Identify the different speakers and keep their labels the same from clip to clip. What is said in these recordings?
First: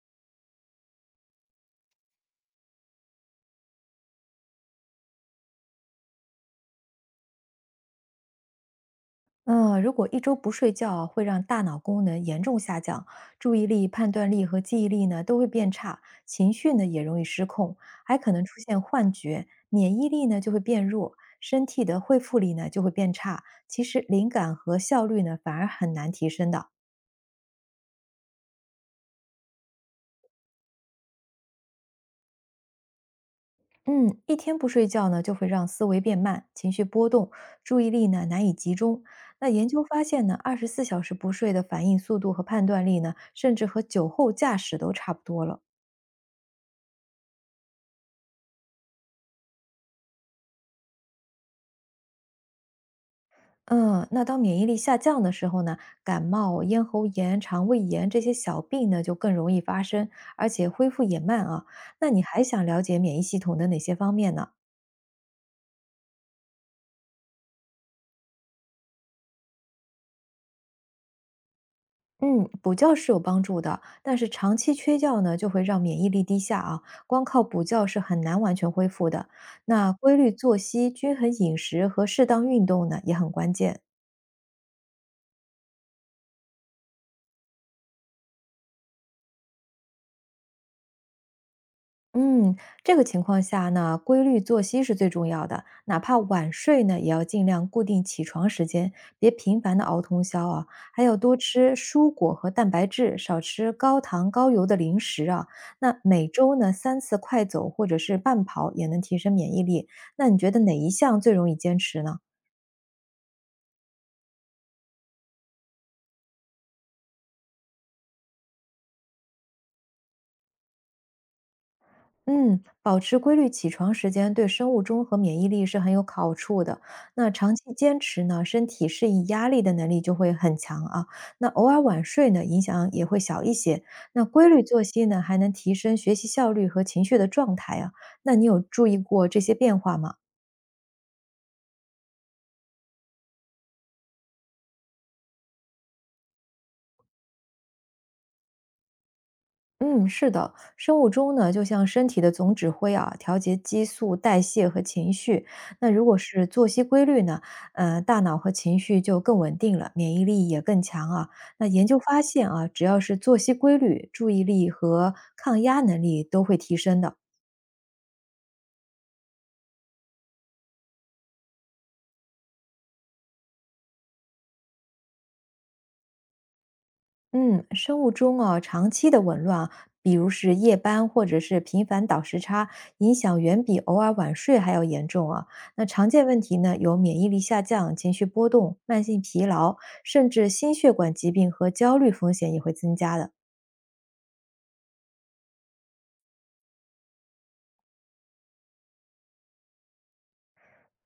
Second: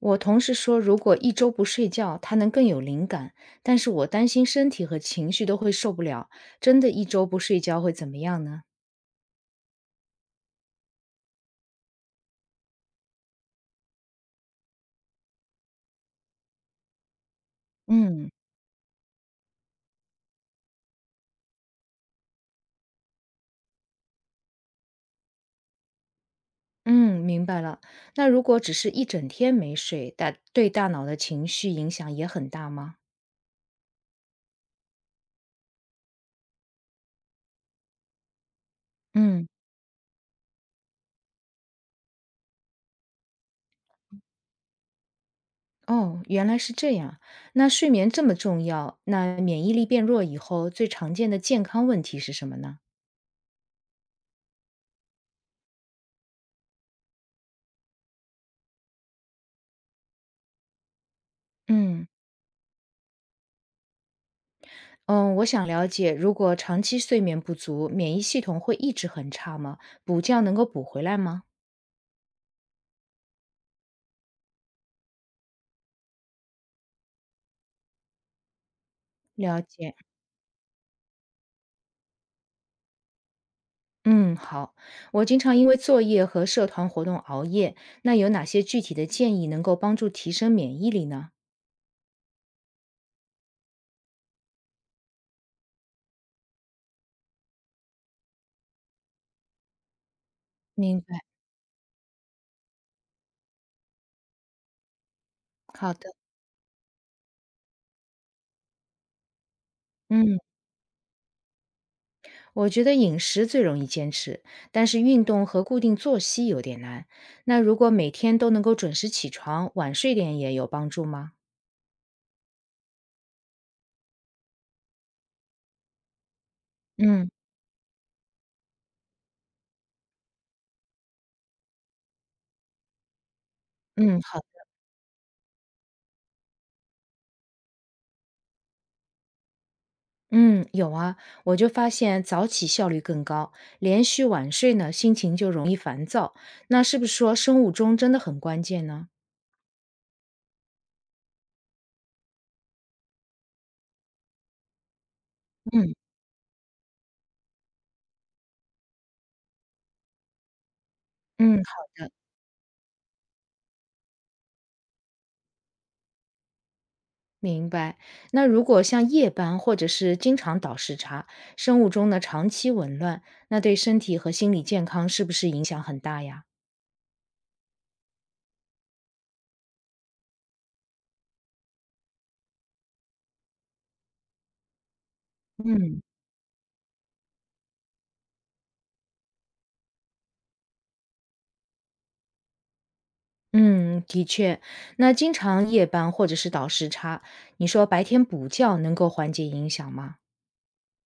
Speaker 1: 我同事说，如果一周不睡觉，他能更有灵感。但是我担心身体和情绪都会受不了。真的，一周不睡觉会怎么样呢？
Speaker 2: 嗯，如果1周不睡觉啊会让大脑功能严重下降，注意力、判断力和记忆力呢都会变差，情绪呢也容易失控，还
Speaker 1: 嗯
Speaker 2: 可能出现幻觉，免疫力呢就会变弱，身体的恢复力呢就会变差。其实灵感和效率呢反而很难提升的。
Speaker 1: 嗯，明白了。那如果只是一整天没睡，对大脑的情绪影响也很大吗？
Speaker 2: 嗯，一天不睡觉呢，就会让思维变慢，情绪波动，注意力呢难以集中。
Speaker 1: 嗯，
Speaker 2: 那研究发现呢，24小时不睡的反应速度和判断力呢，甚至和酒后驾驶都差不多了。
Speaker 1: 哦，原来是这样。那睡眠这么重要，那免疫力变弱以后，最常见的健康问题是什么呢？
Speaker 2: 嗯，那当免疫力下降的时候呢，感冒、咽喉炎、肠胃炎这些小病呢就更容易发生，而且恢复也慢啊。
Speaker 1: 嗯。
Speaker 2: 那你还想了解免疫系统的哪些方面呢？
Speaker 1: 嗯，我想了解，如果长期睡眠不足，免疫系统会一直很差吗？补觉能够补回来吗？
Speaker 2: 嗯，补觉是有帮助的，但是长期缺觉呢就会让免疫力低下啊。光靠补觉是很难完全恢复的。
Speaker 1: 了
Speaker 2: 那
Speaker 1: 解，
Speaker 2: 规律作息、均衡饮食和适当运动呢也很关键。
Speaker 1: 嗯，好。我经常因为作业和社团活动熬夜，那有哪些具体的建议能够帮助提升免疫力呢？
Speaker 2: 嗯，这个情况下呢，规律作息是最重要的。哪怕晚睡呢，也要尽量固定起床时间，别频繁的熬通宵啊。
Speaker 1: 明
Speaker 2: 还要
Speaker 1: 白，
Speaker 2: 多吃蔬果和蛋白质，少吃高糖高油的零食啊。
Speaker 1: 好
Speaker 2: 那
Speaker 1: 的。
Speaker 2: 每周呢3次快走或者是慢跑，也能提升免疫力。那你
Speaker 1: 嗯，
Speaker 2: 觉得哪一项最容易坚持呢？
Speaker 1: 我觉得饮食最容易坚持，但是运动和固定作息有点难。那如果每天都能够准时起床，晚睡点也有帮助吗？
Speaker 2: 嗯，保持规律起床时间对生物钟和免疫力是很有好处的。
Speaker 1: 嗯
Speaker 2: 那长期坚持呢，身体适应压力的能力就会很强啊。那偶尔晚睡呢，影响也会小一些。
Speaker 1: 嗯，
Speaker 2: 那
Speaker 1: 好。
Speaker 2: 规律作息呢，还能提升学习效率和情绪的状态啊。那你有注意过这些变化吗？
Speaker 1: 嗯，有啊，我就发现早起效率更高，连续晚睡呢，心情就容易烦躁。那是不是说生物钟真的很关键呢？
Speaker 2: 嗯，是的，生物钟呢，就像身体的总指挥啊，调节激素、代谢和情绪。那
Speaker 1: 嗯
Speaker 2: 如果是作息规律呢，大脑和情绪就更稳定了，免疫力也更强啊。
Speaker 1: 嗯，
Speaker 2: 那
Speaker 1: 好
Speaker 2: 研究
Speaker 1: 的，
Speaker 2: 发现啊，只要是作息规律，注意力和抗压能力都会提升的。
Speaker 1: 明白。那如果像夜班或者是经常倒时差，生物钟呢长期紊乱，那对身体和心理健康是不是影响很大呀？
Speaker 2: 嗯，生物钟啊，长期的紊乱啊，比如是夜班或者是频繁倒时差，影响远比偶尔晚睡还要严重啊。那
Speaker 1: 嗯
Speaker 2: 常见问题呢，有免疫力下降、情绪波动、慢性疲劳，甚至心血管疾病和焦虑风险也会增加的。
Speaker 1: 嗯，的确。那经常夜班或者是倒时差，你说白天补觉能够缓解影响吗？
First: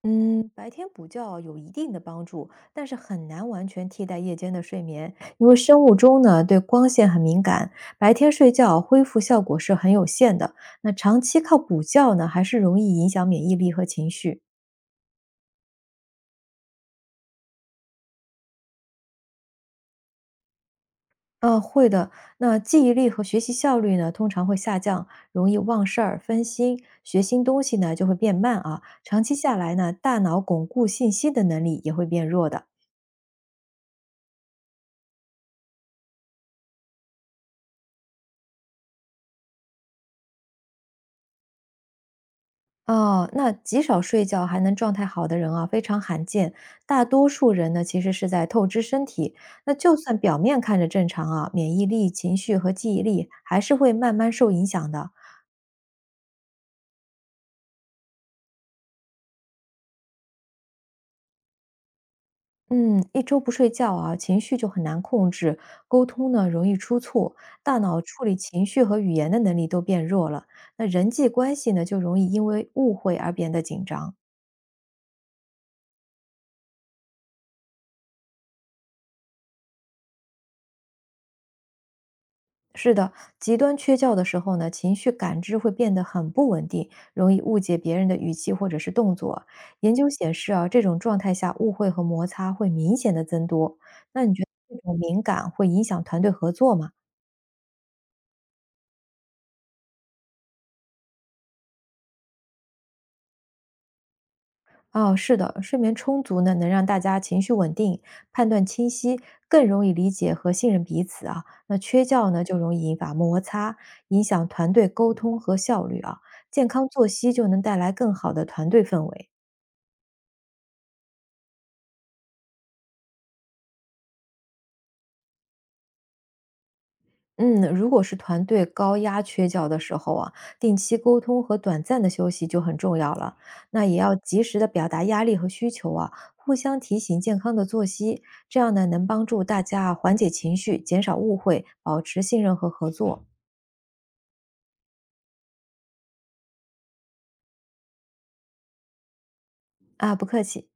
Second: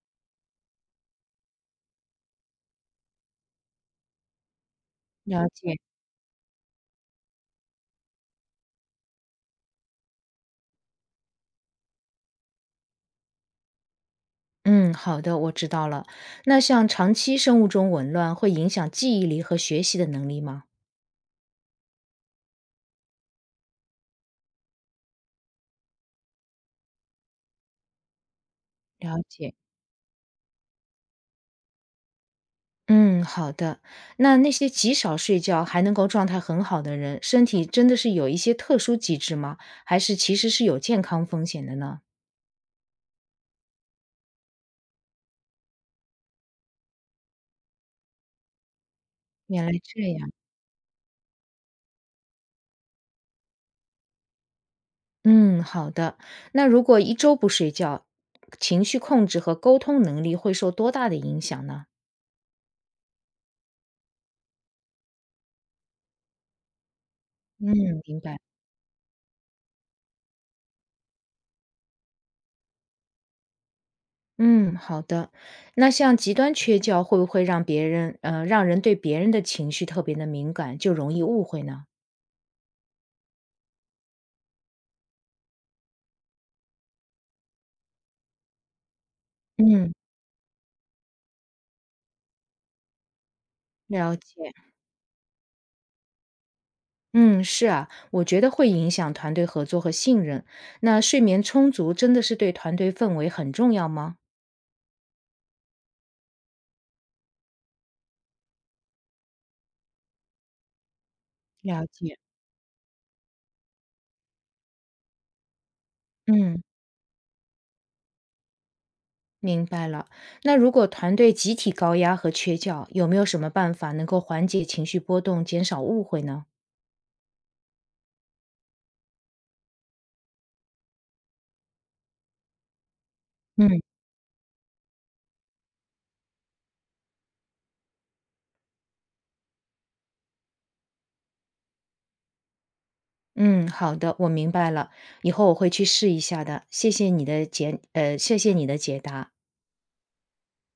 Speaker 2: 嗯，白天补觉有一定的帮助，但是很难完全替代夜间的睡眠，因
Speaker 1: 了
Speaker 2: 为
Speaker 1: 解。
Speaker 2: 生物钟呢对光线很敏感，白天睡觉恢复效果是很有限的。那长期靠补觉呢，还是容易影响免疫力和情绪。
Speaker 1: 嗯，好的，我知道了。那像长期生物钟紊乱会影响记忆力和学习的能力吗？
Speaker 2: 啊，会的。那记忆力和学习效率呢，通常会下降，容易忘事儿、分心，学新东西呢就会变慢啊。
Speaker 1: 了
Speaker 2: 长期
Speaker 1: 解。
Speaker 2: 下来呢，大脑巩固信息的能力也会变弱的。
Speaker 1: 嗯，好的。那那些极少睡觉还能够状态很好的人，身体真的是有一些特殊机制吗？还是其实是有健康风险的呢？
Speaker 2: 哦，那极少睡觉还能状态好的人啊，非常罕见。大多数人呢，其实是在透支身体。
Speaker 1: 原来
Speaker 2: 那就
Speaker 1: 这
Speaker 2: 算
Speaker 1: 样。
Speaker 2: 表面看着正常啊，免疫力、情绪和记忆力还是会慢慢受影响的。
Speaker 1: 嗯，好的。那如果一周不睡觉，情绪控制和沟通能力会受多大的影响呢？
Speaker 2: 嗯，一周不睡觉啊，情绪就很难控制，沟通呢容易出错，大脑
Speaker 1: 嗯，明
Speaker 2: 处理
Speaker 1: 白。
Speaker 2: 情绪和语言的能力都变弱了。那人际关系呢，就容易因为误会而变得紧张。
Speaker 1: 嗯，好的。那像极端缺觉会不会让别人让人对别人的情绪特别的敏感，就容易误会呢？
Speaker 2: 是的，极端缺觉的时候呢，情绪感知会变得很不稳定，容易误解别人的语气或者是动作。研
Speaker 1: 嗯，
Speaker 2: 究显示啊，这种状态下误会和摩擦会明显的增多。
Speaker 1: 了
Speaker 2: 那你觉
Speaker 1: 解。
Speaker 2: 得这种敏感会影响团队合作吗？
Speaker 1: 嗯，是啊，我觉得会影响团队合作和信任。那睡眠充足真的是对团队氛围很重要吗？
Speaker 2: 哦，是的，睡眠充足呢，能让大家情绪稳定，判断清晰，更容易理解和信任彼此啊。那
Speaker 1: 了
Speaker 2: 缺
Speaker 1: 解。
Speaker 2: 觉呢，就容易引发摩擦，影响团队沟通和效率啊。
Speaker 1: 嗯，
Speaker 2: 健康作息就能带来更好的团队氛围。
Speaker 1: 明白了。那如果团队集体高压和缺觉，有没有什么办法能够缓解情绪波动，减少误会呢？
Speaker 2: 嗯，如果是团队高压缺觉的时候啊，定期沟通和短暂的休息就很重要了。
Speaker 1: 嗯。
Speaker 2: 那也要及时的表达压力和需求啊，互相提醒健康的作息，这样呢能帮助大家啊缓解情绪，减少误会，保持信任和合作。
Speaker 1: 嗯，好的，我明白了，以后我会去试一下的。谢谢你的解答。
Speaker 2: 啊，不客气。